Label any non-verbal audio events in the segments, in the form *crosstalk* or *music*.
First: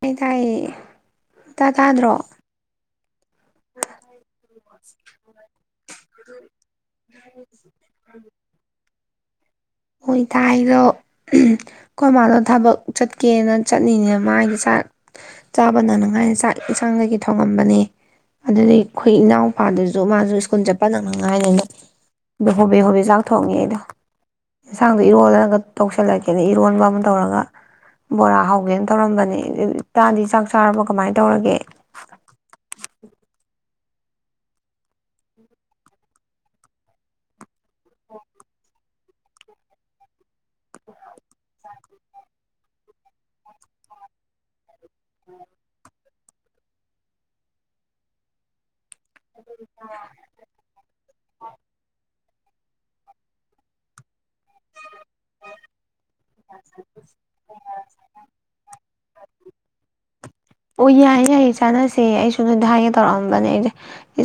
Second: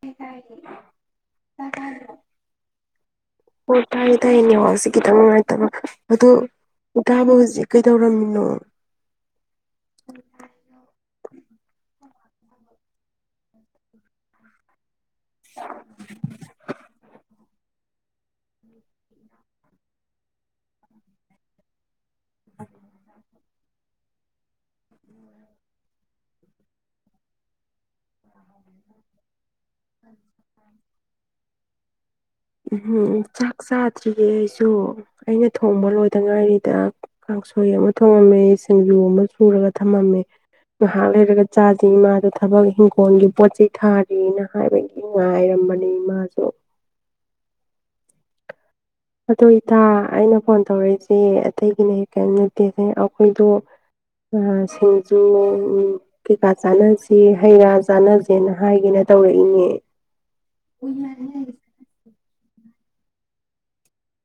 ꯇꯥꯏ ꯇꯥꯏꯌꯦ ꯏꯇꯥ ꯇꯥꯗ꯭ꯔꯣ ꯑꯣ ꯇꯥꯏꯌꯦ ꯇꯥꯏ ꯅꯅꯤꯍꯥꯛꯁꯦ ꯈꯤꯇꯪ ꯅꯨꯡꯉꯥꯏꯇꯕ ꯑꯣ ꯏꯇꯥꯕꯨ ꯍꯧꯖꯤꯛ ꯀꯩꯗꯧꯔꯝꯃꯤꯅꯣ ꯑꯣꯏꯣꯏ ꯇꯔꯣ ꯑꯩꯈꯣꯏ ꯃꯥꯅꯣ ꯊꯕꯛ ꯆꯠꯀꯦꯅ ꯆꯠꯅꯤꯡꯅꯦ ꯃꯥꯥꯏꯗ ꯆꯥꯛ ꯆꯥꯕꯅꯅꯉꯥꯏꯅ ꯆꯥꯛ ꯌꯦꯟꯁꯥꯡꯗꯒꯤ ꯊꯣꯡꯉꯝꯕꯅꯦ ꯑꯗꯨꯗꯒꯤꯑꯩꯈꯣꯏ ꯏꯅꯥꯎꯄꯥꯗꯨꯁꯨ ꯃꯥꯁꯨ ꯁ꯭ꯀꯨꯜ ꯆꯠꯄ ꯅꯪ ꯅꯉꯥꯏꯅꯤꯅ ꯑꯣ ꯍꯣꯕꯦ ꯍꯣꯕꯦ ꯆꯥꯛꯊꯣꯡꯉꯦ ꯑꯩꯗꯣ ꯌꯦꯟꯁꯥꯡꯗꯣ ꯏꯔꯣꯜꯂꯒ ꯇꯧꯁꯤꯜꯂꯛꯀꯦꯅ ꯏꯔꯣꯟꯕ ꯑꯃ ꯇꯧꯔꯒ ꯕꯣꯔꯥ ꯍꯧꯒꯦꯅ ꯇꯧꯔꯝꯕꯅꯦ ꯏꯇꯥꯗꯤ ꯆꯥꯛ ꯆꯥꯔꯕ ꯀꯃꯥꯏꯅ ꯇꯧꯔꯒꯦ ꯥꯆꯥꯗ꯭ꯔꯤꯌꯦꯦ ꯑꯩꯁꯨ ꯑꯩꯅ ꯊꯣꯡꯕ ꯂꯣꯏꯗ ꯉꯥꯏꯔꯤꯗ ꯀꯥꯡꯁꯣꯏ ꯑꯃ ꯊꯣꯡꯉꯝꯃꯦ ꯁꯤꯡꯖꯨ ꯑꯃ ꯁꯨꯔꯒ ꯊꯝꯃꯝꯃꯦ ꯉꯥꯏꯍꯥꯛ ꯂꯩꯔꯒ ꯆꯥꯥꯁ ꯏꯃꯥꯗ ꯊꯕꯛ ꯐꯣꯟꯒꯤ ꯄꯣꯠ ꯆꯩ ꯊꯥꯔꯤꯅ ꯍꯥꯏꯕꯅꯦ ꯏ ꯉꯥꯏꯔꯝꯕꯅꯤ ꯏꯃꯥꯁꯦ ꯑꯗꯣ ꯏꯇꯥ ꯑꯩꯅ ꯐꯣꯟ ꯇꯧꯔꯛꯏꯁꯦ ꯑꯇꯩꯒꯤꯅꯦ ꯀꯦꯃ ꯅꯠꯇꯦꯁꯦ ꯑꯩꯈꯣꯏꯗꯣ ꯁꯤꯡ ꯀꯩꯀꯥ ꯆꯥꯅꯁꯤ ꯍꯩ ꯔꯥ ꯆꯥꯅꯖꯦꯅ ꯍꯥꯏꯒꯦꯅ ꯇꯧꯔꯦ ꯑꯗꯨꯅꯦ ꯑꯣ ꯌꯥꯏꯌꯦ ꯌꯥꯏꯌꯦ ꯆꯥꯟꯅꯁꯦ ꯑꯩꯁꯨ ꯗꯥ ꯍꯥꯏ ꯇꯧꯔꯝꯕꯅꯦ ꯑꯩꯁꯦ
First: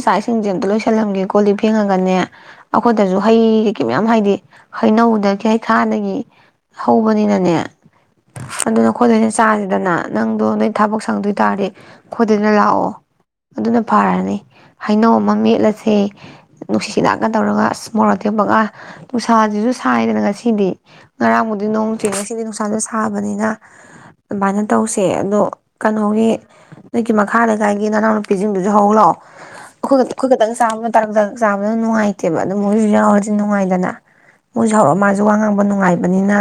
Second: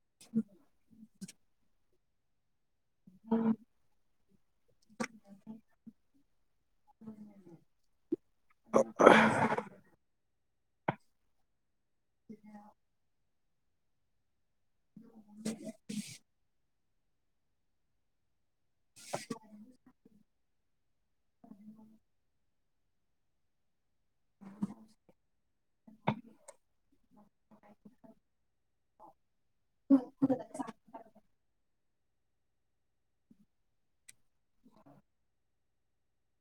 ꯆꯥꯏꯁꯤꯡꯖꯦ ꯑꯃꯇ ꯂꯣꯏꯁꯜꯂꯝꯒꯦ ꯀꯣ ꯂꯤꯛ ꯐꯦꯡꯉꯒꯅꯦ ꯑꯩꯈꯣꯏꯗꯁꯨ ꯍꯩ ꯀꯩꯀꯩ ꯃꯌꯥꯝ ꯍꯥꯏꯗꯤ ꯍꯩꯅꯧꯗꯒꯤ ꯍꯩꯈꯥꯗꯒꯤ ꯍꯧꯕꯅꯤꯅꯅꯦ ꯑꯗꯨꯅ ꯈꯣꯣꯏꯗꯣꯏꯅꯦ ꯆꯥꯁꯤꯗꯅ ꯅꯪ ꯑꯗ ꯅꯣꯏ ꯊꯕꯛ ꯁꯪꯗꯣꯏꯇꯥꯥꯔꯦ ꯈꯣꯏꯗꯅ ꯂꯥꯛꯑꯣ ꯑꯗꯨꯅ ꯐꯔꯅꯤ ꯍꯩꯅꯧ ꯑꯃ ꯃꯦꯠꯂꯁꯦ ꯅꯨꯡꯁꯤꯠ ꯍꯤꯗꯥꯛꯀ ꯇꯧꯔꯒ ꯑꯁ ꯃꯣꯔꯣꯛ ꯇꯦꯛꯞꯄꯒ ꯅꯨꯡꯁꯥꯁꯤꯁꯨ ꯁꯥꯏꯗꯅ ꯉꯁꯤꯗꯤ ꯉꯔꯥꯡꯕꯨꯗꯤ ꯅꯣꯡꯇ꯭ꯦ ꯉꯁꯤꯗꯤ ꯅꯨꯡꯁꯥꯁꯨ ꯁꯥꯕꯅꯤꯅ ꯑꯗꯨꯃꯥꯏꯅ ꯇꯧꯁꯦ ꯑꯗꯣ ꯀꯩꯅꯣꯒꯤ ꯅꯣꯏꯀꯤ ꯃꯈꯥ ꯂꯩꯀꯥꯏꯒꯤ ꯅꯅꯥꯎꯅꯨꯄꯤꯁꯤꯡꯗꯨꯁꯨ ꯍꯧꯛꯑꯣ ꯑꯩꯈꯣꯏ ꯑꯩꯈꯣꯏ ꯈꯛꯇꯪ ꯑꯗꯨꯝ ꯅꯨꯡꯉꯥꯏꯇꯦꯕ ꯑꯗꯨ ꯃꯣꯏꯁꯨ ꯌꯥꯎꯔꯗꯤ ꯅꯨꯡꯉꯥꯏꯗꯅ ꯃꯣꯏꯁꯨ ꯌꯥꯎꯔ ꯃꯥꯁꯨ ꯋꯥ ꯉꯥꯡꯕ ꯅꯨꯡꯉꯥꯏꯕꯅꯤꯅ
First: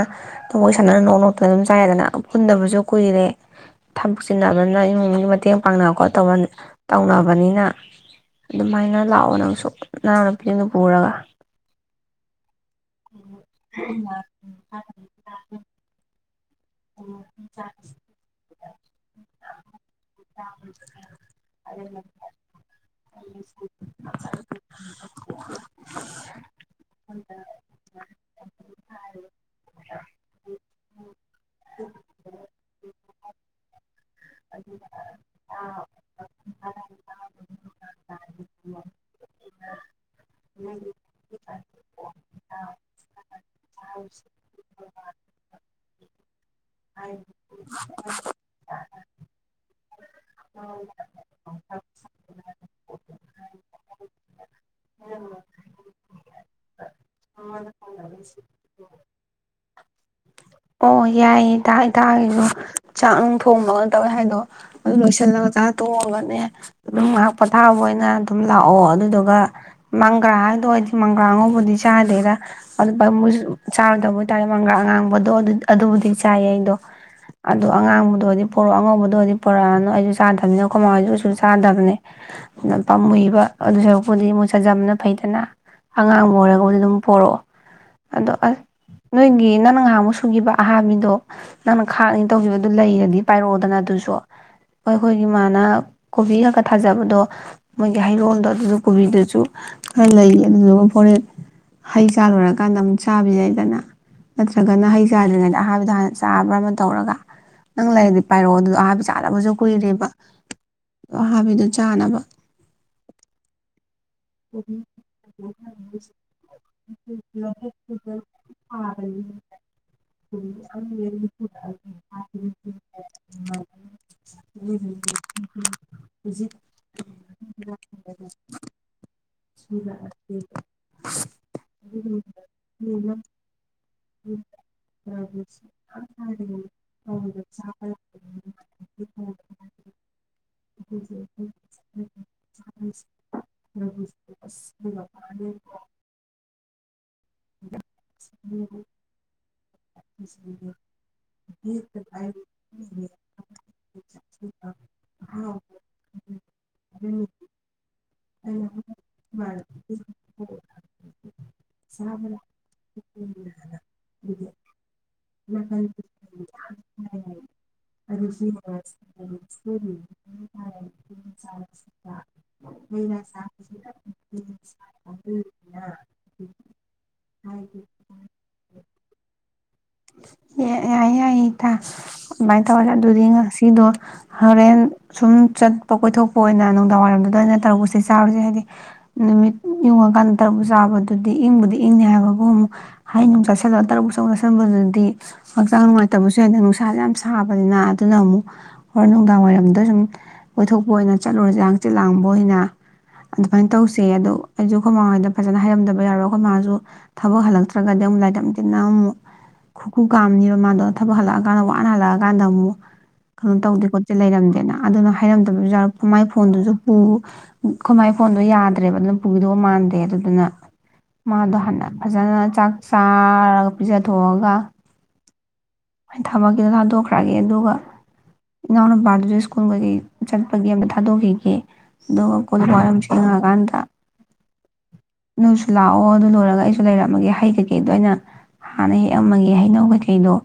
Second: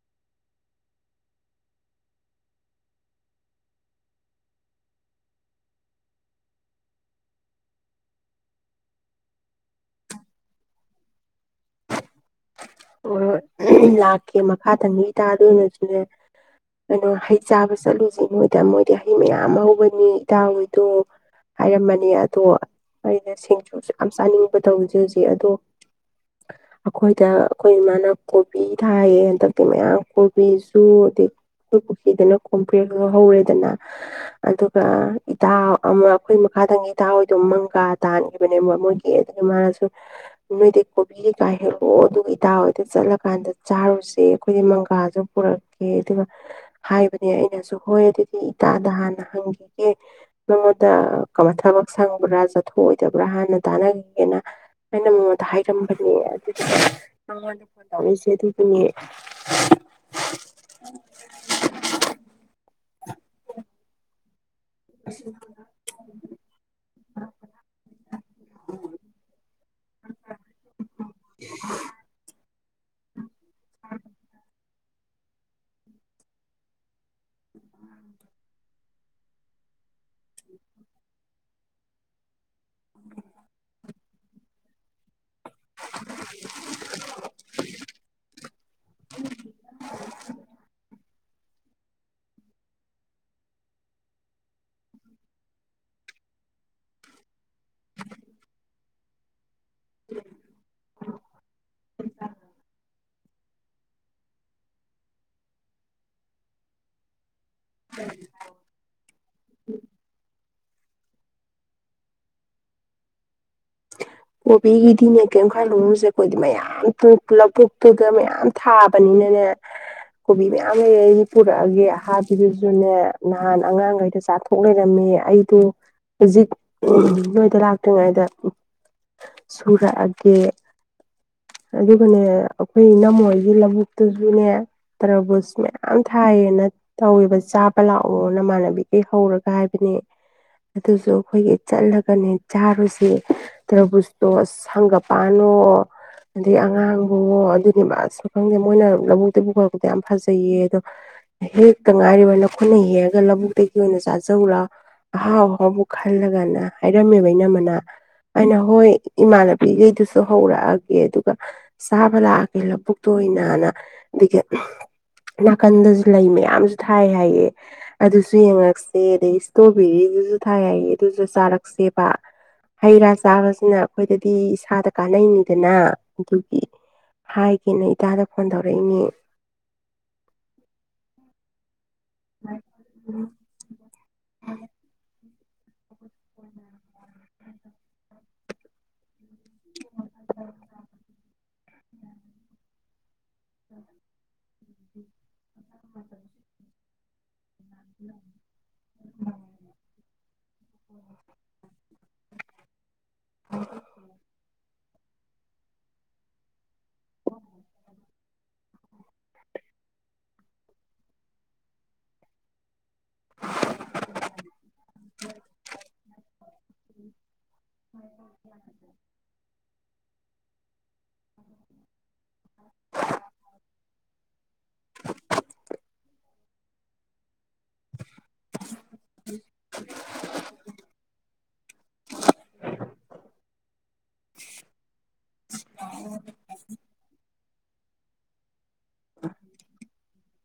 ꯃꯣꯏ ꯁꯥꯟꯅꯅ ꯅꯣꯛ ꯅꯣꯛꯇꯅ ꯑꯗꯨꯝ ꯆꯥꯏꯔꯦꯗꯅ ꯄꯨꯟꯗꯕꯁꯨ ꯀꯨꯏꯔꯦ ꯊꯕꯛ ꯆꯤꯟꯅꯕꯅꯤꯅ ꯏꯃꯨꯡꯒꯤ ꯃꯇꯦꯡ ꯄꯥꯡꯅꯕ ꯈꯣꯠꯇ ꯇꯧꯅꯕꯅꯤꯅ ꯑꯗꯨꯃꯥꯏꯅ ꯂꯥꯛꯑꯣ ꯅꯪꯁꯨ ꯅꯅꯥꯎ ꯅꯨꯄꯤꯅ ꯄꯨꯔꯒ ꯑꯣ ꯂꯥꯛꯀꯦ ꯃꯈꯥ ꯇꯪ ꯃꯤ ꯇꯥꯗꯣꯏꯅ ꯁꯤꯅꯦ ꯀꯩꯅꯣ ꯍꯩ ꯆꯥꯕ ꯆꯠꯂꯨꯁꯤ ꯅꯣꯏ ꯃꯣꯏꯗꯤ ꯍꯩ ꯃꯌꯥꯝ ꯍꯧꯕ ꯃꯤ ꯏꯇꯥ ꯍꯣꯏꯗꯣ ꯍꯥꯏꯔꯝꯃꯅꯤ ꯑꯗꯣ ꯑꯩꯅ ꯁꯦꯡꯖꯤꯁꯨ ꯌꯥꯝ ꯆꯥꯅꯤꯡꯕ ꯇꯧꯖꯦ ꯍꯧꯖꯤꯛ ꯑꯗꯣ ꯑꯩꯈꯣꯏꯗ ꯑꯩꯈꯣꯏ ꯏꯃꯥꯟꯅꯕ ꯀꯣꯕꯤ ꯊ ꯊꯥꯏꯌꯦ ꯍꯟꯗꯛꯇꯤ ꯃꯌꯥꯝ ꯀꯣꯕꯤꯁꯨ ꯑ ꯄꯨꯈ꯭ꯔꯤꯗꯅ ꯀꯣꯝꯐ꯭ꯔꯦꯛꯗ ꯍꯧꯔꯦꯗꯅ ꯑꯗꯨꯒ ꯏꯇ ꯑꯃ ꯑꯩꯈꯣꯏ ꯃꯈꯥꯗꯪ ꯏꯇꯍꯣꯏꯗꯣ ꯃꯪꯒꯥꯥ ꯇꯥꯟꯈꯤꯕꯅꯦꯕ ꯃꯣꯏꯒꯤ ꯑꯗꯨꯗꯒꯤ ꯃꯥꯅꯁꯨ ꯅꯣꯏꯗꯤ ꯀꯣꯕꯤ ꯀꯩ ꯀꯥ ꯍꯦꯜꯂ ꯑꯣ ꯑꯗꯨꯒ ꯏꯇꯥ ꯍꯣꯏꯗ ꯆꯠꯂꯀꯥꯟꯗ ꯆꯥꯔꯨꯁꯦ ꯑꯩꯈꯣꯏꯗꯤ ꯃꯪꯒꯥꯁꯨ ꯄꯨꯔꯛꯀꯦ ꯑꯗꯨꯒ ꯍꯥꯏꯕꯅꯦ ꯑꯩꯅꯁꯨ ꯍꯣꯏ ꯑꯗꯨꯗꯤ ꯏꯇꯥꯗ ꯍꯥꯟꯅ ꯍꯪꯈꯤꯒꯦ ꯃꯉꯣꯟꯗ ꯀ ꯊꯕꯛ ꯁꯪꯕ꯭ꯔꯥ ꯆꯠꯊꯣꯛꯑꯣꯏꯗꯕ꯭ꯔꯥ ꯍꯥꯟꯅ ꯇꯥꯟꯅꯈꯤꯒꯦꯅ ꯑꯩꯅ ꯃꯉꯣꯟꯗ ꯍꯥꯏꯔꯝꯕꯅꯦ *unintelligible* *unintelligible* *inaudible* ꯑꯣ ꯌꯥꯏꯌꯦ ꯆꯥꯛ ꯅꯨꯡ ꯊꯣꯡꯕꯒ ꯇꯧꯋꯦ ꯍꯥꯏꯗꯣ ꯑꯗꯨ ꯂꯣꯏꯁꯤꯜꯂꯒ ꯆꯥ ꯇꯣꯡꯉꯒꯅꯦ ꯑꯗꯨꯝ ꯉꯥꯏꯍꯥꯛ ꯄꯣꯊꯥꯕ ꯑꯣꯏꯅ ꯑꯗꯨꯝ ꯂꯥꯛꯑꯣ ꯑꯗꯨꯗꯨꯒ ꯃꯪꯒ꯭ꯔꯥ ꯍꯥꯏꯗꯣ ꯑꯩꯗꯤ ꯃꯪꯒ꯭ꯔꯥ ꯑꯉꯧꯕꯗꯤ ꯆꯥꯗꯦꯗ꯫ *inaudible* *unintelligible* ꯃꯪ ꯒꯔꯥ *unintelligible* ꯑꯗꯣ ꯑꯗꯨꯕꯨꯗꯤ ꯆꯥꯏꯌꯦ ꯑꯩꯗꯣ ꯑꯗꯣ ꯑꯉꯥꯡꯕꯗꯨꯑꫭꯏꯗꯤ ꯄꯣꯔꯛꯑꯣ ꯑꯉꯧꯕꯗꯨ ꯑꯣꯏꯗꯤ ꯄꯣꯔꯛꯑꯅꯨ ꯑꯩꯁꯨ ꯆꯥꯗꯕꯅꯤꯅ ꯈꯨꯃꯥꯍꫭꯏꯖꯨ ꯀꯩꯁꯨ ꯆꯥꯗꯕꯅꯦ ꯑꯗꯨ ꯄꯥꯝꯃꯏꯕ ꯑꯗꯨ ꯁꯔꯨꯛꯄꯨꯗꯤ ꯃꫭꯏ ꯆꯥꯖꯕꯅ ꯐꯩꯗꯅ꯫ ꯑꯉꯥꯡꯕ ꯑꯣꯏꯔꯒꯕꯨꯗꯤ ꯑꯗꯨꯝ ꯄꯣꯔꯛꯑꯣ ꯑꯗꯣ ꯑ ꯅꯣꯏꯒꯤ ꯅꯪ ꯉꯥꯍꯥꯃꯨꯛ ꯍꯥꯕꯤꯗꯣ ꯅꯪꯅ ꯈꯥꯛꯅꯤ ꯇꯧꯈꯤꯕꯗꯨ ꯂꯩꯔꯗꯤ ꯄꯥꯏꯔꯛꯑꯣꯗꯅ ꯑꯗꯨꯁꯨ ꯍꯣꯏ ꯑꯩꯈꯣꯏꯒꯤ ꯏꯃꯥꯅ ꯀꯣꯕꯤꯒꯛꯀ ꯊꯥꯖꯕꯗꯣ ꯃꯣꯏꯒꯤ ꯍꯩꯔꯣꯜꯗꯣ ꯑꯗꯨꯁꯨ ꯀꯣꯕꯤꯗꯨꯖꯨ ꯈꯔ ꯂꯩ ꯑꯗꯨꯗꯨꯒ ꯍꫭꯔꯦꯟ ꯍꯩ ꯆꯥ ꯂꯣꯏꯔꯀꯥꯟꯗ ꯑꯃꯨꯛ ꯆꯥꯕ ꯌꯥꯏꯗꯅ ꯅꯠꯇ꯭ꯔꯒꯅ ꯍꯩ ꯆꯥꯗ꯭ꯔꯤꯉꯩꯗ ꯑꯍꯥꯅꯤꯗꯣ ꯍꯥꯟꯅ ꯆꯥꯕ꯭ꯔ ꯑꯃ ꯇꯧꯔꯒ ꯅꯪ ꯂꯩꯔꯗꯤ ꯄꯥꯏꯔꯛꯑꯣ ꯑꯗꯨꯗꫭ ꯑꯍꯥꯕꯤ ꯆꯥꯗꯕꯁꯨ ꯀꯨꯏꯔꯦꯕ꯫ ꯑꯍꯥꯕꯤꯗꯨ ꯆꯥꯅꯕ꯫ ꯀꯣꯕꯤꯒꯤꯗꯤꯅꯦ ꯀꯩꯝ ꯈꯜꯂꯨꯨꯅꯨꯁꯦ ꯑꯈꯣꯏꯗꯤ ꯃꯌꯥꯝ ꯄꯨ ꯄꯨꯜꯞ *unintelligible* ꯃꯌꯥꯝ ꯊꯥꯕꯅꯤꯅꯅꯦ ꯀꯣꯕꯤ ꯃꯌꯥꯝ ꯂꯩꯔ ꯑꯩ ꯄꯨꯔꯛꯑꯒꯦ ꯑꯍꯥꯕꯤꯗꯨꯖꯨꯅꯦ ꯅꯍꯥꯟ ꯑꯉꯥꯡꯒꯩꯅ ꯆꯥꯊꫭꯛ ꯂꯩꯔꯝꯃꯦ ꯑꯩꯗꫭ ꯅꯣꯏꯗ ꯂꯥꯛꯇ꯭ꯔꯤꯉꯩꯗ ꯁꯨꯔꯛꯑꯒꯦ ꯑꯗꯨꯒꯅꯦ ꯑꯩꯈꯣꯏ ꯏꯅꯝꯃꯍꫭꯏꯒꯤ ꯂꯕꯨꯛ ꯑꯗꯨꯁꯨꯅꯦ ꯇꯔꯕꯨꯖ ꯃꯌꯥꯝ ꯊꯥꯏꯌꯦꯅ ꯇꯧꯋꯦꯕ ꯆꯥꯕ ꯂꯥꯛꯑꯣ ꯅꯃꯥꯟꯅꯕꯤꯒꯩ ꯍꯧꯔꯒ ꯍꯥꯏꯕꯅꯦ ꯑꯗꯨꯁꯨ ꯑꯩꯈꯣꯏꯒꯩ ꯆꯠꯂꯒꯅꯦ ꯆꯥꯔꯨꯁꯦ꯫ ꯇ꯭ꯔꯕꯨꯖꯇꯣ ꯍꯪꯒꯄꯥꯟꯋꫭ ꯑꯗꯩ ꯑꯉꯥꯡ ꯑꯣ ꯑꯗꯨꯅꯦꯕ ꯑꯁ ꯈꯪꯗꯦ ꯃꯣꯏꯅ ꯂꯧꯕꯨꯛꯇꯒꯤ ꯄꯨꯈꯂꯛꯄꯗ ꯌꯥꯝ ꯐꯖꯩꯌꯦ ꯑꯗꯣ ꯍꯦꯛꯇ ꯉꯥꯏꯔꯤꯕ ꯅꯈꯣꯏꯅ ꯍꯦꯛꯑꯒ ꯂꯧꯕꯨꯛꯇꯒꯤ ꯑꯣꯏꯅ ꯆꯥꯖꯧꯂꯥꯎ ꯑꯍꯥꯎ ꯑꯍꯥꯎꯕ ꯈꯜꯂꯒꯅ ꯍꯥꯏꯔꯝꯃꯦꯕ ꯏꯅꯝꯃꯅ ꯑꯩꯅ ꯍꯣꯏ ꯏꯃꯥꯟꯅꯕꯤꯈꯩꯗꯨꯁꯨ ꯍꯧꯔꯛꯑꯒꯦ ꯑꯗꯨꯒ ꯆꯥꯕ ꯂꯥꯛꯑꯒꯦ ꯂꯕꯨꯛꯇ ꯑꯣꯏꯅꯅ ꯑꯗꯒꯤ ꯅꯥꯀꯟꯗꯁꯨ ꯂꯩ ꯃꯌꯥꯝꯁꯨ ꯊꯥꯏ ꯍꯥꯏꯌꯦ ꯑꯗꯨꯁꯨ ꯌꯦꯡꯉꯛꯁꯦ ꯑꯗꯩ ꯏꯁꯇ꯭ꯔꯣꯕꯦꯔꯤꯗꯨꯁꯨ ꯊꯥꯏ ꯍꯥꯏꯌꯦ ꯑꯗꯨꯁꯨ ꯆꯥꯔꯛ ꯁꯦꯕꯥ ꯍꯩ ꯔꯥ꯫ ꯆꯥꯕꯁꯤꯅ ꯑꯩꯈꯣꯏꯗꯗꯤ ꯏꯁꯥꯗ ꯀꯥꯟꯅꯩꯅꯤꯗꯅ ꯑꯗꯨꯒꯤ ꯍꯥꯏꯒꯦꯅ ꯏꯇꯥꯗ ꯐꯣꯟ ꯇꯧꯔꯛꯏꯅꯤ꯫ ꯌꯥꯏꯌꯦ ꯌꯥꯏꯌꯦ ꯏꯇꯥ꯫ ꯑꯗꯨꯃꯥꯏ ꯇꯧꯔꯁꯦ ꯑꯗꯨꯗꯤ ꯉꯁꯤꯗꯣ ꯍꯣꯔꯦꯟ ꯁꯨꯝ꯫ *inaudible* *unintelligible* ꯀꯣꯏꯊꯣꯛꯄ ꯑꯣꯏꯅ ꯅꯨꯡꯗꯥꯡꯋꯥꯏꯔꯝꯗ ꯑꯣꯏꯅ ꯇꯔꯕꯨꯁꯦ ꯆꯔꯨꯁꯦ꯫ ꯅꯨꯃꯤꯠ ꯌꯨꯡꯉꯀꯥꯟꯗ ꯇꯔꯨꯖ ꯆꯥꯕꯗꯨꯗꯤ ꯏꯪꯕꯨꯗꯤ ꯏꯪꯅꯤ ꯍꯥꯏꯕꯕꯨ ꯑꯃꯨꯛ꯫ ꯍꯩ ꯅꯨꯡ ꯆꯥꯁꯜꯂꯒ ꯇꯔꯨꯛ ꯆꯥꯁꯟ꯫ ꯑꯅꯝꯕꯅꯗꯤ꯫ ꯍꯛꯆꯥꯡ ꯅꯨꯡꯉꯥꯏꯇꯕꯁꯨ ꯅꯨꯡꯁꯥꯥꯁꯤ ꯌꯥꯝ ꯁꯥꯕ꯫ ꯅꯤꯅ ꯑꯗꯨꯅ ꯑꯃꯨꯛ ꯍꯣꯔꯦꯟ ꯅꯨꯡꯗꯥꯡ ꯋꯥꯏꯔꯝꯗ ꯁꯨꯝ꯫ ꯀꯣꯏꯊꯣꯛꯄ ꯑꯣꯏꯅ ꯆꯠꯂꯨꯔꯁꯤꯔ ꯍꯛꯆꯤꯛ ꯂꯥꯡꯕ ꯑꯣꯏꯅ꯫ ꯑꯗꯨꯃꯥꯏꯅ ꯇꯧꯁꯦ ꯑꯗꯣ꯫ ꯑꯩꯖꯨ ꯑꯈꯣꯏ ꯃꯃꯍꫭꯏꯗ ꯐꯖꯅ ꯍꯥꯏꯔꯝꯗꯕ ꯌꯥꯔꯣꯏ ꯑꯈꯣꯏ ꯃꯥꯥꯁꯨ ꯊꯕꯛ ꯍꯜꯂꯛꯇ꯭ꯔꯒꯗꯤ ꯑꯃꯨꯛ *unintelligible* ꯑꯃꯨꯛ ꯈꯨ ꯈꯨ꯫ ꯀꯥꯝꯅꯤꯕ ꯃꯥꯗꯣ ꯊꯕꯛ ꯍꯜꯂꯛꯑꯀꯥꯟꯗ ꯋꯥꯅ ꯍꯜꯂꯛꯑꯀꯥꯟꯗ ꯑꯃꯨꯛ꯫ ꯀꯩꯅꯣ ꯇꯧꯗꯦ ꯈꯣꯠꯇꯦ ꯂꯩꯔꯝꯗꯦꯅ ꯑꯗꯨꯅ ꯍꯥꯏꯔꯝꯗꯕꯤꯁꯨ ꯈꯨꯃꯥꯏ ꯐꯣꯟꯗꯨꯁꯨ ꯄꯨ ꯈꫭꯏꯃꯥꯏ ꯐꯣꯟꯗꯣ ꯌꯥꯗ꯭ꯔꯦꯕ ꯑꯗꯨꯅ ꯄꯨꯈꯤꯗꯧꯕ ꯃꯥꯟꯗꯦ ꯑꯗꯨꯗꯨꯅ ꯃꯥꯗꯣ ꯍꯥꯟꯅ ꯐꯖꯅ ꯆꯥꯛ ꯆꯥꯔꯒ ꯄꯤꯖꯊꯣꯛꯑꯒ꯫ ꯊꯕꯛꯀꯤꯗꯣ ꯊꯥꯗꯣꯛꯈ꯭ꯔꯒꯦ ꯑꯗꯨꯒ ꯏꯅꯥꯎꯅꯨꯄꯥꯗꯨꯁꯨ ꯁ꯭ꯀꯨꯜ ꯀꯩ ꯆꯠꯄꯒꯤ ꯑꯝꯇ ꯊꯥꯗꯣꯛꯈꯤꯒꯦ ꯑꯗꯨꯒ ꯀꯣ ꯋꯥꯔ ꯑꯃ ꯌꯦꯡꯉꯑꯀꯥꯟꯗ ꯅꯣꯏꯁꯨ ꯂꯥꯛꯑꯣ ꯑꯗꯨ ꯂꯣꯏꯔꯒ ꯑꯩꯁꯨ ꯂꯩꯔꯝꯃꯒꯦ ꯍꯥꯏꯩꯒ ꯀꯗꯅ ꯍꯥꯟꯅꯩ ꯑꯃꯒꯤ ꯍꯩꯅꯧ ꯀꯩꯀꯩꯗꯣ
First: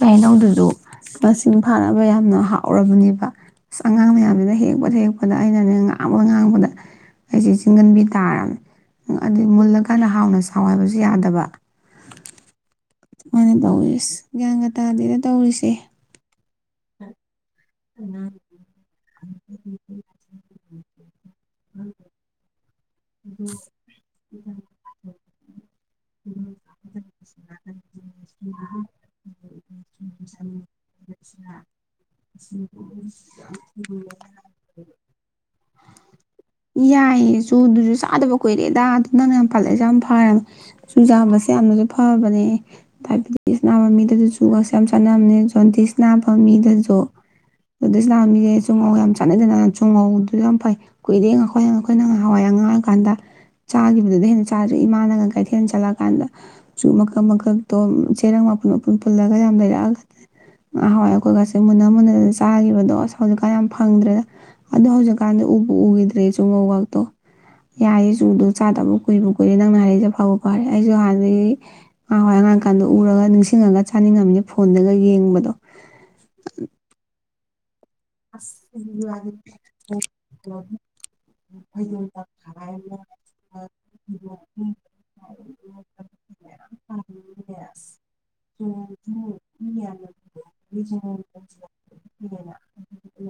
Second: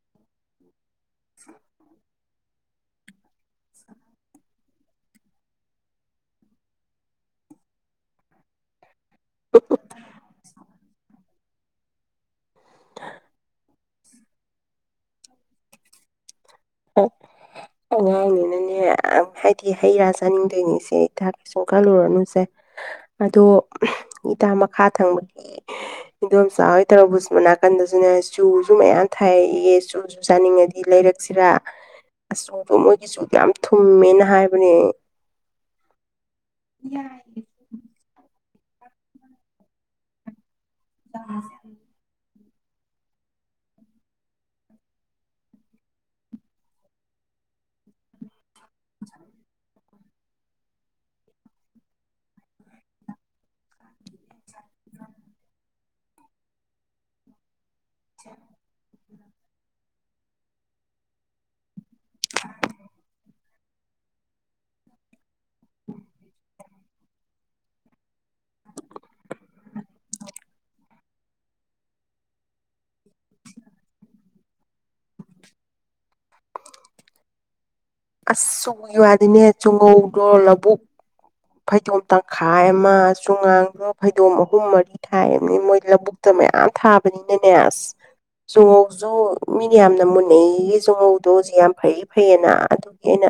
ꯍꯩꯅꯧꯗꯨꯁꯨ ꯃꯁꯤꯡ ꯐꯥꯅꯕ ꯌꯥꯝꯅ ꯍꯥꯎꯔꯕꯅꯦꯕ ꯑꯁ ꯑꯉꯥꯡ ꯃꯌꯥꯝꯁꯤꯅ ꯍꯦꯛꯄꯗ ꯍꯦꯛꯄꯗ ꯑꯩꯅꯅꯦ ꯉꯥꯡꯕ ꯉꯥꯡꯕꯗ ꯑꯩꯁꯦ ꯆꯤꯡꯒꯟꯕꯤ ꯇꯥꯔꯕꯃꯦ ꯎ ꯑꯗꯤ ꯃꯨꯜꯂꯒꯥꯟꯟꯅ ꯍꯥꯎꯅ ꯁꯥꯎꯋꯕꯁꯨ ꯌꯥꯗꯕ ꯑꯗꯨꯃꯥꯏꯅ ꯇꯧꯔꯤ ꯒ꯭ꯌꯥꯟꯀꯇꯥꯗꯗ ꯇꯧꯔꯤꯁꯦ ꯑꯣ ꯎꯝ ꯑꯉꯥꯡꯅꯤꯅꯅꯦ ꯍꯥꯏꯗꯤ ꯍꯩ ꯔꯥ ꯆꯥꯅꯤꯡꯗꯣꯏꯅꯤ ꯁꯤꯦ ꯀꯩꯁꯨꯝ ꯀꯜꯂꯨꯔꯅꯨꯁꯦ ꯑꯗꯣ ꯏꯇꯥ ꯃꯈꯥ ꯊꯪꯕꯒꯤ ꯏꯗꯣꯝꯆꯥꯥ ꯍꯣꯏ ꯇꯧꯔꯧꯕꯁꯤ ꯅꯥꯀꯟꯗꯁꯨꯅꯦ ꯆꯨꯁꯨ ꯃꯌꯥꯝ ꯊꯥꯏꯔꯛꯏꯑꯦ ꯆꯨꯁꯨ ꯆꯥꯅꯤꯡꯉꯗꯤ ꯂꯩꯔꯛꯁꯤꯔꯥ ꯑꯆꯨꯗꯣ ꯃꯣꯏꯒꯤ ꯆꯨꯗꯣ ꯌꯥꯝ ꯊꯨꯝꯃꯦꯅ ꯍꯥꯏꯕꯅꯦ ꯌꯥꯏꯁꯨ ꯑꯗꯨꯁꯨ ꯆꯥꯗꯕ ꯀꯨꯏꯔꯦꯗ ꯑꯗꯨ ꯅꯪꯅ ꯌꯥꯝ ꯄꯥꯜꯂꯛꯑꯁꯦ ꯌꯥꯝ ꯐꯔꯦꯕ ꯆꯨꯖꯥꯕꯁꯦ ꯌꯥꯝꯅꯁꯨ ꯐꯕꯅꯦ ꯗꯥꯏꯕꯦꯇꯤꯁ ꯅꯥꯕ ꯃꯤꯗꯁꯨ ꯉꯛꯁ ꯌꯥꯝ ꯆꯥꯟꯅꯕꯅꯦ ꯖꯣꯟꯗꯤꯤꯁ ꯅꯥꯕ ꯃꯤꯗꯁꯨ ꯖꯣꯟꯗꯤꯤꯁ ꯅꯥꯕ ꯃꯤꯗ ꯇꯥꯎ ꯌꯥꯝ ꯆꯥꯟꯅꯖꯅ ꯐꯉꯣ ꯑꯗꯨ ꯌꯥꯝ ꯐꯩ ꯀꯨꯏꯔꯦ ꯑꯩꯈꯣꯏꯅ ꯑꯩꯈꯣꯏꯅ ꯉꯥꯍꯥꯟꯋꯥꯏ ꯑꯉꯥꯡ ꯑꯣꯏꯔꯤ ꯀꯥꯟꯗ ꯆꯥꯒꯤꯕꯗꯨꯗꯩ ꯍꯦꯟꯅ ꯆꯥꯗ꯭ꯔꯤ ꯏꯃꯥꯅꯒ ꯀꯩꯊꯦꯜ ꯆꯠꯂꯛ ꯀꯥꯟꯗ ꯁꯨ ꯃꯈꯜ ꯃꯈꯜ ꯇꯣ ꯆꯦꯔꯡ ꯃꯥꯄꯨꯟ ꯃꯄꯨꯟ ꯄꯨꯨꯜꯂꯒ ꯌꯥꯝ ꯂꯩꯔꯛꯑꯒ ꯉꯥꯍꯥꯟꯋꯥꯏ ꯑꯩꯈꯣꯏꯒꯁꯦ ꯃꯨꯟꯅ ꯃꯨꯟꯅꯗꯅ ꯆꯥꯒꯤꯕꯗꯣ ꯑꯁ ꯍꯧꯖꯤꯛꯀꯥꯟ ꯌꯥꯝ ꯐꯪꯗ꯭ꯔꯦꯗ ꯑꯗꯣ ꯍꯧꯖꯤꯛ ꯀꯥꯟꯗ ꯎꯕꯨ ꯎꯈꯤꯗ꯭ꯔꯦ ꯆꯨꯉꯧꯒꯥꯛꯇꯣ ꯌꯥꯏꯌꯦ ꯆꯨꯗꯣ ꯆꯥꯗꯕ ꯀꯨꯏꯕꯨ ꯀꯨꯏꯔꯦ ꯅꯪꯅ ꯍꯥꯏꯔꯛꯏꯁꯦ ꯐꯥꯕꯨ ꯐꯥꯔꯦ ꯑꯩꯁꯨ ꯍꯥꯟꯅꯗꯒꯤ ꯃꯥꯥ ꯍꯣꯏ ꯑꯉꯥꯡ ꯀꯥꯟꯗ ꯎꯔꯒ ꯅꯤꯡꯁꯤꯡꯉꯒ ꯆꯥꯅꯤꯡꯉꯝꯃꯤꯅꯤ ꯐꯣꯟꯗꯒ ꯌꯦꯡꯕꯗꯣ ꯑꯁ ꯆꯨꯒꯤ ꯋꯥꯗꯤꯅꯦ ꯆꯨꯉꯧꯗꯣ ꯂꯧꯕꯛ ꯐꯩꯗꯣꯝ ꯇꯪꯈꯥꯏ ꯑꯃ ꯆꯨꯉꯥꯡꯗꯣ ꯐꯩꯗꯣꯝ ꯑꯍꯨꯝ ꯃꯔꯤ ꯊꯥꯏꯑꯃꯤ ꯃꯣꯏ ꯂꯧꯕꯨꯛꯇ ꯃꯌꯥꯝ ꯊꯥꯕꯅꯤꯅꯅꯦ ꯑꯁ ꯆꯨꯉꯧꯁꯨ ꯃꯤꯅ ꯌꯥꯝꯅ ꯃꯨꯟꯅꯩ ꯑꯌꯦ ꯆꯨꯉꯧꯗꯣ ꯍꯧꯖꯤꯛ ꯌꯥꯝ ꯐꯩ ꯐꯩꯌꯦꯅ ꯑꯗꯨ ꯑꯦꯅ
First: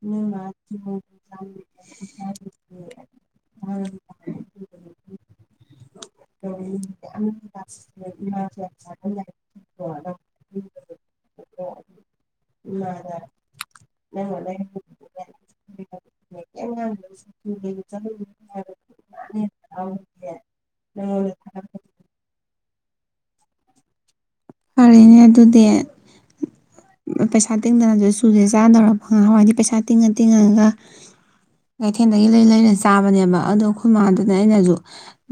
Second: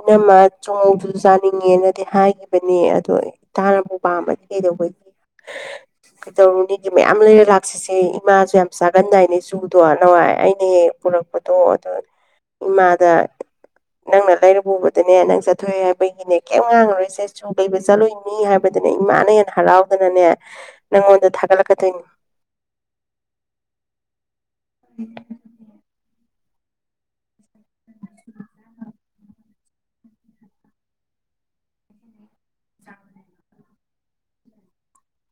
ꯏꯅꯝꯃ ꯆꯣꯡꯉꯧꯗꯨꯁꯨ ꯆꯥꯅꯤꯡꯉꯦꯅꯗꯤ ꯍꯥꯏꯒꯤꯕ ꯅꯦ ꯑꯗꯣ ꯏꯇꯥꯅꯕꯨ ꯄꯥꯝꯕꯗꯤ ꯀꯩꯗꯧꯕꯒꯤ *unintelligible* ꯀꯩꯗꯧꯔꯨꯅꯤꯒꯦ ꯃꯌꯥꯝ ꯂꯩꯔ ꯂꯥꯛꯁꯤꯁꯦ ꯏꯃꯥꯁꯨ ꯌꯥꯝ ꯆꯥꯒꯟꯗꯥꯏꯅꯦ ꯆꯨꯗꯣ ꯅꯍꯥꯟꯋꯥꯏ ꯑꯩꯅ ꯍꯦꯛ ꯍꯦꯛ ꯄꯨꯔꯛꯄꯗꯣ ꯑꯗꯣ ꯏꯃꯥꯗ ꯀꯔꯨ ꯄꯨꯕꯗꯅꯦ ꯅꯪ ꯆꯠꯊꯣꯛꯑꯦ ꯍꯥꯏꯕꯩꯒꯤꯅꯦ ꯀꯩꯝ ꯉꯥꯡꯉꯔꯣꯏꯁꯦ ꯁꯨ ꯀꯩꯕ ꯆꯠꯂꯨꯅꯤ ꯍꯥꯏꯕꯗꯨꯅꯦ ꯏꯃꯥꯅ ꯍꯦꯟꯅ ꯍꯔꯥꯎꯗꯅꯅꯦ ꯅꯪꯉꯣꯟꯗ ꯊꯥꯒꯠꯂꯛꯀꯗꯣꯏꯅꯤ ꯐꯔꯤꯅꯦ ꯑꯗꯨꯗꯤ *inaudible* ꯁꯥꯥ ꯇꯤꯡꯗꯅꯁꯨ ꯆꯨꯁꯦ ꯆꯥꯅꯔꯔꯕ ꯍꯋꯥꯏꯗꯤ ꯄꯩꯁꯥ ꯇꯤꯡꯉ ꯇꯤꯡꯉꯒ ꯀꯩꯊꯦꯜꯗꯒꯤ ꯂꯩ ꯂꯩꯔ ꯆꯥꯕꯅꯦꯕ ꯑꯗꯣ ꯑꯩꯈꯣꯏ ꯃꯥꯗꯅ ꯑꯩꯅꯁꯨ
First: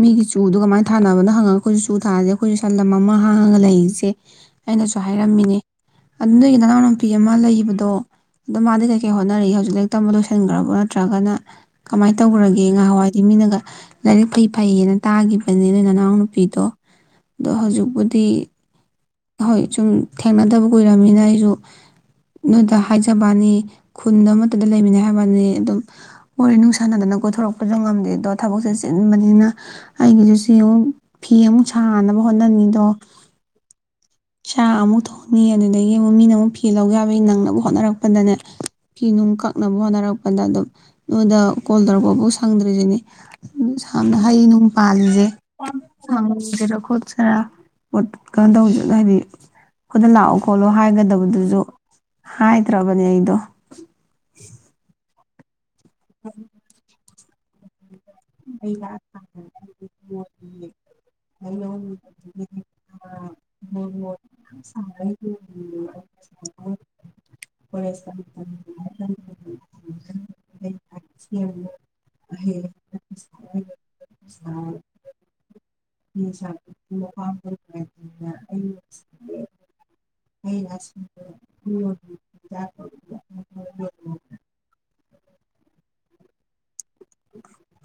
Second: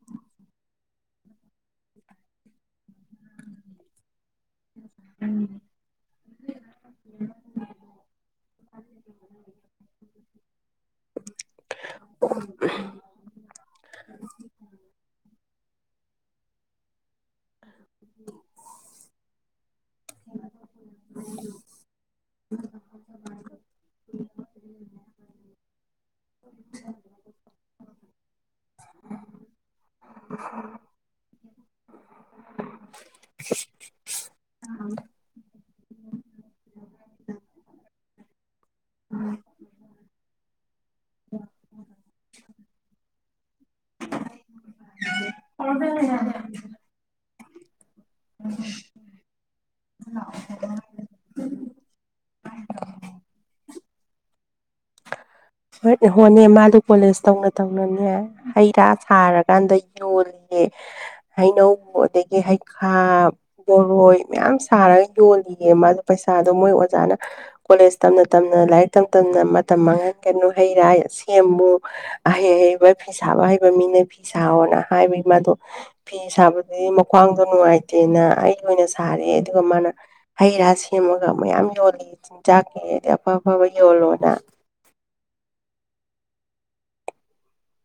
ꯃꯤꯒꯤ ꯆꯨꯗꯨꯣ ꯀꯃꯥꯏꯅ ꯊꯥꯅꯕꯅꯣ ꯍꯪꯉꯒ ꯑꯩꯈꯣꯏꯁꯨ ꯆꯨ ꯊꯥꯔꯁꯦ ꯑꯩꯈꯣꯏꯁꯨ ꯁꯟꯂꯝ ꯑꯃ ꯍꯥꯡꯉꯒ ꯂꯩꯔꯤꯁꯦ *inaudible* ꯑꯩꯅꯁꯨ ꯍꯥꯏꯔꯝꯃꯤꯅꯦ ꯑꯗꯨ ꯅꯣꯏꯒꯤ ꯅꯅꯥꯎꯅ ꯅꯨꯄꯤ ꯑꯃ ꯂꯩꯕꯗꯣ ꯑꯗꯨꯣ ꯃꯥꯗꯤ ꯀꯩ ꯀꯩ ꯍꯣꯠꯅꯔꯤ ꯍꯧꯖꯤꯛ ꯂꯥꯏꯛ ꯇꯝꯕ ꯂꯣꯏꯦ ꯍꯦꯡꯒꯥꯔꯕꯠ ꯅꯠꯇ꯭ꯔꯒꯅ ꯀꯃꯥꯏꯅ ꯇꯧꯈ꯭ꯔꯒꯦ ꯉꯍꯥꯟꯋꯥꯏꯗꯤ ꯃꯤꯅꯒ ꯂꯥꯏꯔꯤꯛ ꯐꯩ ꯐꯩꯌꯦꯅ ꯇꯥꯈꯤꯕ ꯐꯅꯤ ꯅꯣꯏ ꯅꯅꯥꯎ ꯅꯨꯄꯤꯗꯣ ꯑꯗꯣ ꯍꯧꯖꯤꯛ ꯕꯨꯗꯤ ꯍꯣꯏ ꯁꯨꯝ ꯊꯦꯡꯅꯗꯕ ꯀꯨꯏꯔꯝꯃꯤꯅ ꯑꯩꯁꯨ ꯅꯣꯏꯗ ꯍꯥꯏꯖ ꯕꯅꯤ ꯈꯨꯟꯗ ꯑꯃꯠꯇꯗ ꯂꯩꯃꯤꯟꯅ ꯍꯥꯏꯕꯅꯤ ꯑꯗꯨꯝ ꯃꯣꯔꯦ ꯅꯨꯡꯁꯥꯟꯅꯗꯅ ꯀꯣꯏꯊꯣꯔꯛꯄꯁꯨ ꯉꯝꯗꯦ ꯑꯗꯣ ꯊꯕꯛꯁꯦ ꯆꯤꯟꯕꯅꯤꯅ ꯑꯩꯒꯤꯗꯨ ꯁꯤꯨꯛ ꯐꯤ ꯑꯃꯨꯛ ꯁꯥꯅꯕ ꯍꯣꯠꯅꯅꯤꯗꯣ ꯏꯁꯥ ꯑꯃꯨꯛ ꯊꯣꯡꯅꯤ ꯑꯗꯨꯗꯒꯤ ꯑꯃꯨꯛ ꯃꯤꯅ ꯑꯃꯨꯛ ꯐꯤ ꯂꯧꯒ ꯌꯥꯕꯒꯤ ꯅꯪꯅꯕ ꯍꯣꯠꯅꯔꯛꯄꯗꯅꯦ ꯐꯤ ꯅꯨꯡ ꯀꯛꯅꯕ ꯍꯣꯠꯅꯔꯛꯄꯗ ꯑꯗꯨꯝ ꯅꯉꯣꯟꯗ ꯀꯣꯜ ꯇꯧꯔꯛꯄꯐꯥꯎ ꯁꯪꯗ꯭ꯔꯤꯁꯤꯅꯦ ꯑꯗꯨ ꯁꯝꯅ ꯍꯩ ꯅꯨꯡ ꯄꯥꯜꯂꯤꯁꯦ ꯁꯅ ꯎꯁꯤꯔꯥ ꯈꯣꯠꯁꯤꯔ ꯑꯣꯠ ꯀꯥꯟꯗꯧꯖ ꯍꯥꯏꯗꯤ ꯈꯨꯣꯏꯗ ꯂꯥꯛꯑꯣ ꯈꯣꯠꯂꯣ ꯍꯥꯏꯒꯗꯕꯗꯨꯁꯨ ꯍꯥꯏꯗ꯭ꯔꯕꯅꯦ ꯑꯩꯗꯣ *inaudible* ꯍꯣꯏ ꯍꯣꯅꯦ ꯃꯥꯗꯨ ꯀꯣꯂꯦꯖ ꯇꯧꯅ ꯇꯧꯅ ꯍꯩ ꯔꯥ ꯁꯥꯔꯀꯥꯟꯗ ꯌꯣꯜꯂꯤꯌꯦ ꯍꯩꯅꯧ ꯑꯗꯒꯤ ꯍꯩꯈꯥ ꯕꯣꯔꯣꯏ ꯃꯌꯥꯝ ꯁꯥꯔꯒ ꯌꯣꯜꯂꯤꯌꯦ ꯃꯥꯗ ꯄꯩꯁꯥꯗꯣ ꯃꯣꯏ ꯑꯣꯖꯥꯅ ꯀꯣꯂꯦꯖ ꯇꯝꯅ ꯇꯝꯅ ꯂꯥꯏꯔꯤꯛ ꯇꯝꯅ ꯇꯝꯅ ꯇꯃꯉꯥ ꯀꯩꯅꯣ ꯍꯩ ꯔꯥ ꯁꯤ ꯑꯦꯝꯕꯨ ꯑꯍꯩ ꯑꯍꯩ ꯐꯤ ꯁꯥꯕ ꯍꯩꯕ ꯃꯤꯅ ꯐꯤ ꯁꯥꯑꯣꯣꯅ ꯍꯥꯏꯕꯒꯤ ꯃꯥꯗꯣ ꯐꯤ ꯁꯥꯕꯗꯨꯗꯤ ꯃ꯭ꯋꯥꯡꯗꯣ ꯅꯨꯡꯉꯥꯏꯇꯦꯅ ꯑꯩ ꯑꯣꯏꯅ ꯁꯥꯔꯦ ꯑꯗꯨꯒ ꯃꯥꯅ ꯍꯩ ꯔꯥ ꯁꯦꯝꯃꯒ ꯃꯌꯥꯝ ꯌꯣꯜꯂꯤ ꯆꯤꯟꯖꯥꯛꯀꯤ ꯑꯗꯩ ꯑꯐ ꯑꯐꯕ ꯌꯣꯜꯂꯣꯅ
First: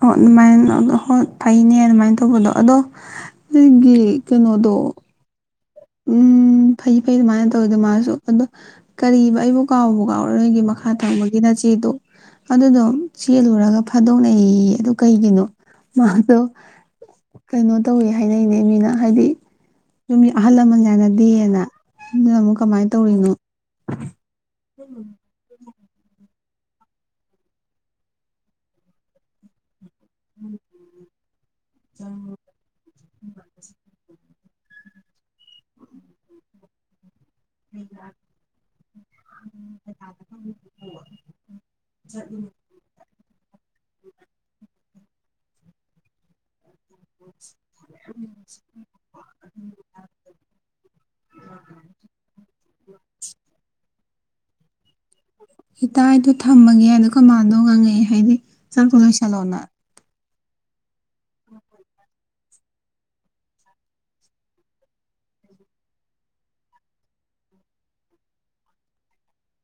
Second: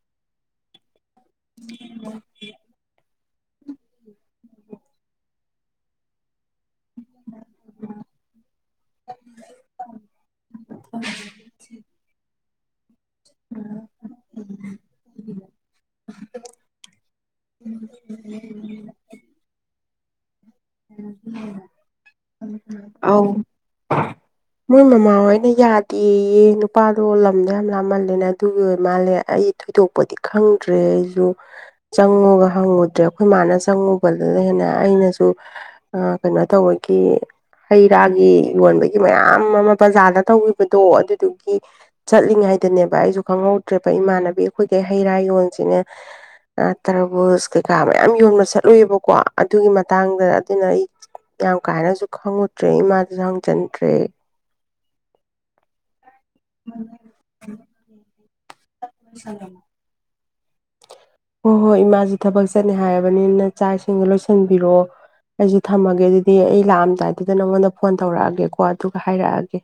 ꯑꯣ ꯑꯗꯨ ꯃꯥꯏꯅ ꯑꯗꯨ ꯍꯣꯏ ꯐꯩꯅꯦ ꯑꯗꯨꯃꯥꯏꯅ ꯇꯧꯕꯗꯣ ꯑꯗꯣ ꯑꯩꯒꯤ ꯀꯩꯅꯣꯗꯣ ꯎꯝ ꯐꯩ ꯐꯩ ꯑꯗꯨꯃꯥꯏꯅ ꯇꯧꯋꯗ ꯃꯥꯁꯨ ꯑꯗꯣ ꯀꯔꯤꯕ ꯑꯩꯕꯨ ꯀꯥꯎꯕ ꯀꯥꯎꯔ ꯅꯣꯏꯒꯤ ꯃꯈꯥ ꯊꯪꯕꯒꯤ ꯅꯆꯦꯗꯣ ꯑꯗꯨꯗꯣ ꯆꯦꯜꯂꯨꯔꯒ ꯐꯥꯗꯣꯛꯅꯛꯩ ꯑꯗꯨ ꯀꯩꯒꯤꯅꯣ ꯃꯥꯗꯣ ꯀꯩꯅꯣ ꯇꯧꯋ ꯍꯥꯏꯅꯩꯅꯦ ꯃꯤꯅ ꯍꯥꯏꯗꯤ ꯑꯗꯨ꯫ ꯑꯃꯨꯛ ꯀꯃꯥꯏꯅ ꯑꯧ ꯇꯧꯔꯤꯅꯣ ꯃꯣꯏ ꯃꯃꯥꯍꯣꯏꯅ ꯌꯥꯗꯦꯌꯦ꯫ ꯅꯨꯄꯥꯗꯣ ꯂꯝꯗꯣ ꯌꯥꯝ ꯂꯥꯞꯃꯜꯂꯦꯅꯦ ꯑꯗꯨꯒꯤ ꯑꯣꯏ ꯃꯥꯜꯂꯦ ꯑꯩ ꯊꯣꯏꯗꯣꯛ ꯗꯤ ꯈꯪꯗ꯭ꯔꯦ ꯑꯩꯁꯨ ꯆꯪꯉꯨꯒ ꯍꯪꯉꯨꯗ꯭ꯔꯦ ꯑꯩꯈꯣꯏ ꯃꯥꯅ ꯆꯪꯉꯨꯕ ꯑꯗꯨꯗ ꯍꯦꯟꯅ ꯑꯩꯅꯁꯨ ꯀꯩꯅꯣ ꯇꯧꯕꯒꯤ꯫ ꯍꯩ ꯔꯥꯒꯤ ꯌꯣꯟꯕꯒꯤ ꯃꯌꯥꯝ ꯑꯃ ꯕ꯭ꯔꯖꯥꯗ ꯇꯧꯈꯤꯕꯗꯣ ꯑꯗꯨꯗꯨꯒꯤ ꯆꯠꯂꯤꯉꯩꯗꯅꯦꯕ ꯑꯩꯁꯨ ꯈꯪꯍꯧꯗ꯭ꯔꯦꯕ ꯏꯃꯥꯟꯅꯕꯤ ꯑꯩꯈꯣꯏ ꯍꯩ ꯔꯥ ꯌꯣꯟꯁꯤꯅꯦ꯫ ꯇꯔꯕꯨꯁ ꯀꯩꯀꯥ ꯃꯌꯥꯝ ꯌꯣꯟꯕ ꯆꯠꯂꯨꯏꯕꯀꯣ ꯑꯗꯨꯒꯤ ꯃꯇꯥꯡꯗ ꯑꯗꯨꯅ ꯑꯩ ꯌꯥꯝ ꯀꯥꯏꯅꯁꯨ ꯈꯪꯉꯨꯗ꯭ꯔꯦ ꯏꯃꯥꯗꯁꯨ ꯍꯪꯖꯟꯗ꯭ꯔꯦ꯫ ꯏꯇ ꯏꯗꯣ ꯊꯝꯃꯒꯦꯗꯣ ꯀꯃꯥꯟꯅꯗꯧ ꯉꯪꯉꯛꯦ ꯍꯥꯏꯗꯤ꯫ ꯆꯥꯛꯇꯨ ꯂꯣꯏꯁꯂꯑꯣꯅ꯫ ꯍꯣꯏ ꯍꯣꯏ ꯏꯃꯥꯁꯦ ꯊꯕꯛ ꯆꯠꯅꯤ ꯍꯥꯏꯔꯕꯅꯤꯅ ꯆꯥꯛ ꯏꯁꯤꯡꯗꯣ ꯂꯣꯏꯁꯤꯟꯕꯤꯔꯛꯑꯣ ꯑꯩꯁꯨ ꯊꯝꯃꯒꯦ ꯑꯗꯨꯗꯤ ꯑꯩ ꯂꯥꯛꯑꯝꯗꯥꯏꯗꯨꯗ ꯅꯉꯣꯟꯗ ꯐꯣꯟ ꯇꯧꯔꯛꯑꯒꯦꯀꯣ ꯑꯗꯨꯒ ꯍꯥꯏꯔꯛꯑꯒꯦ꯫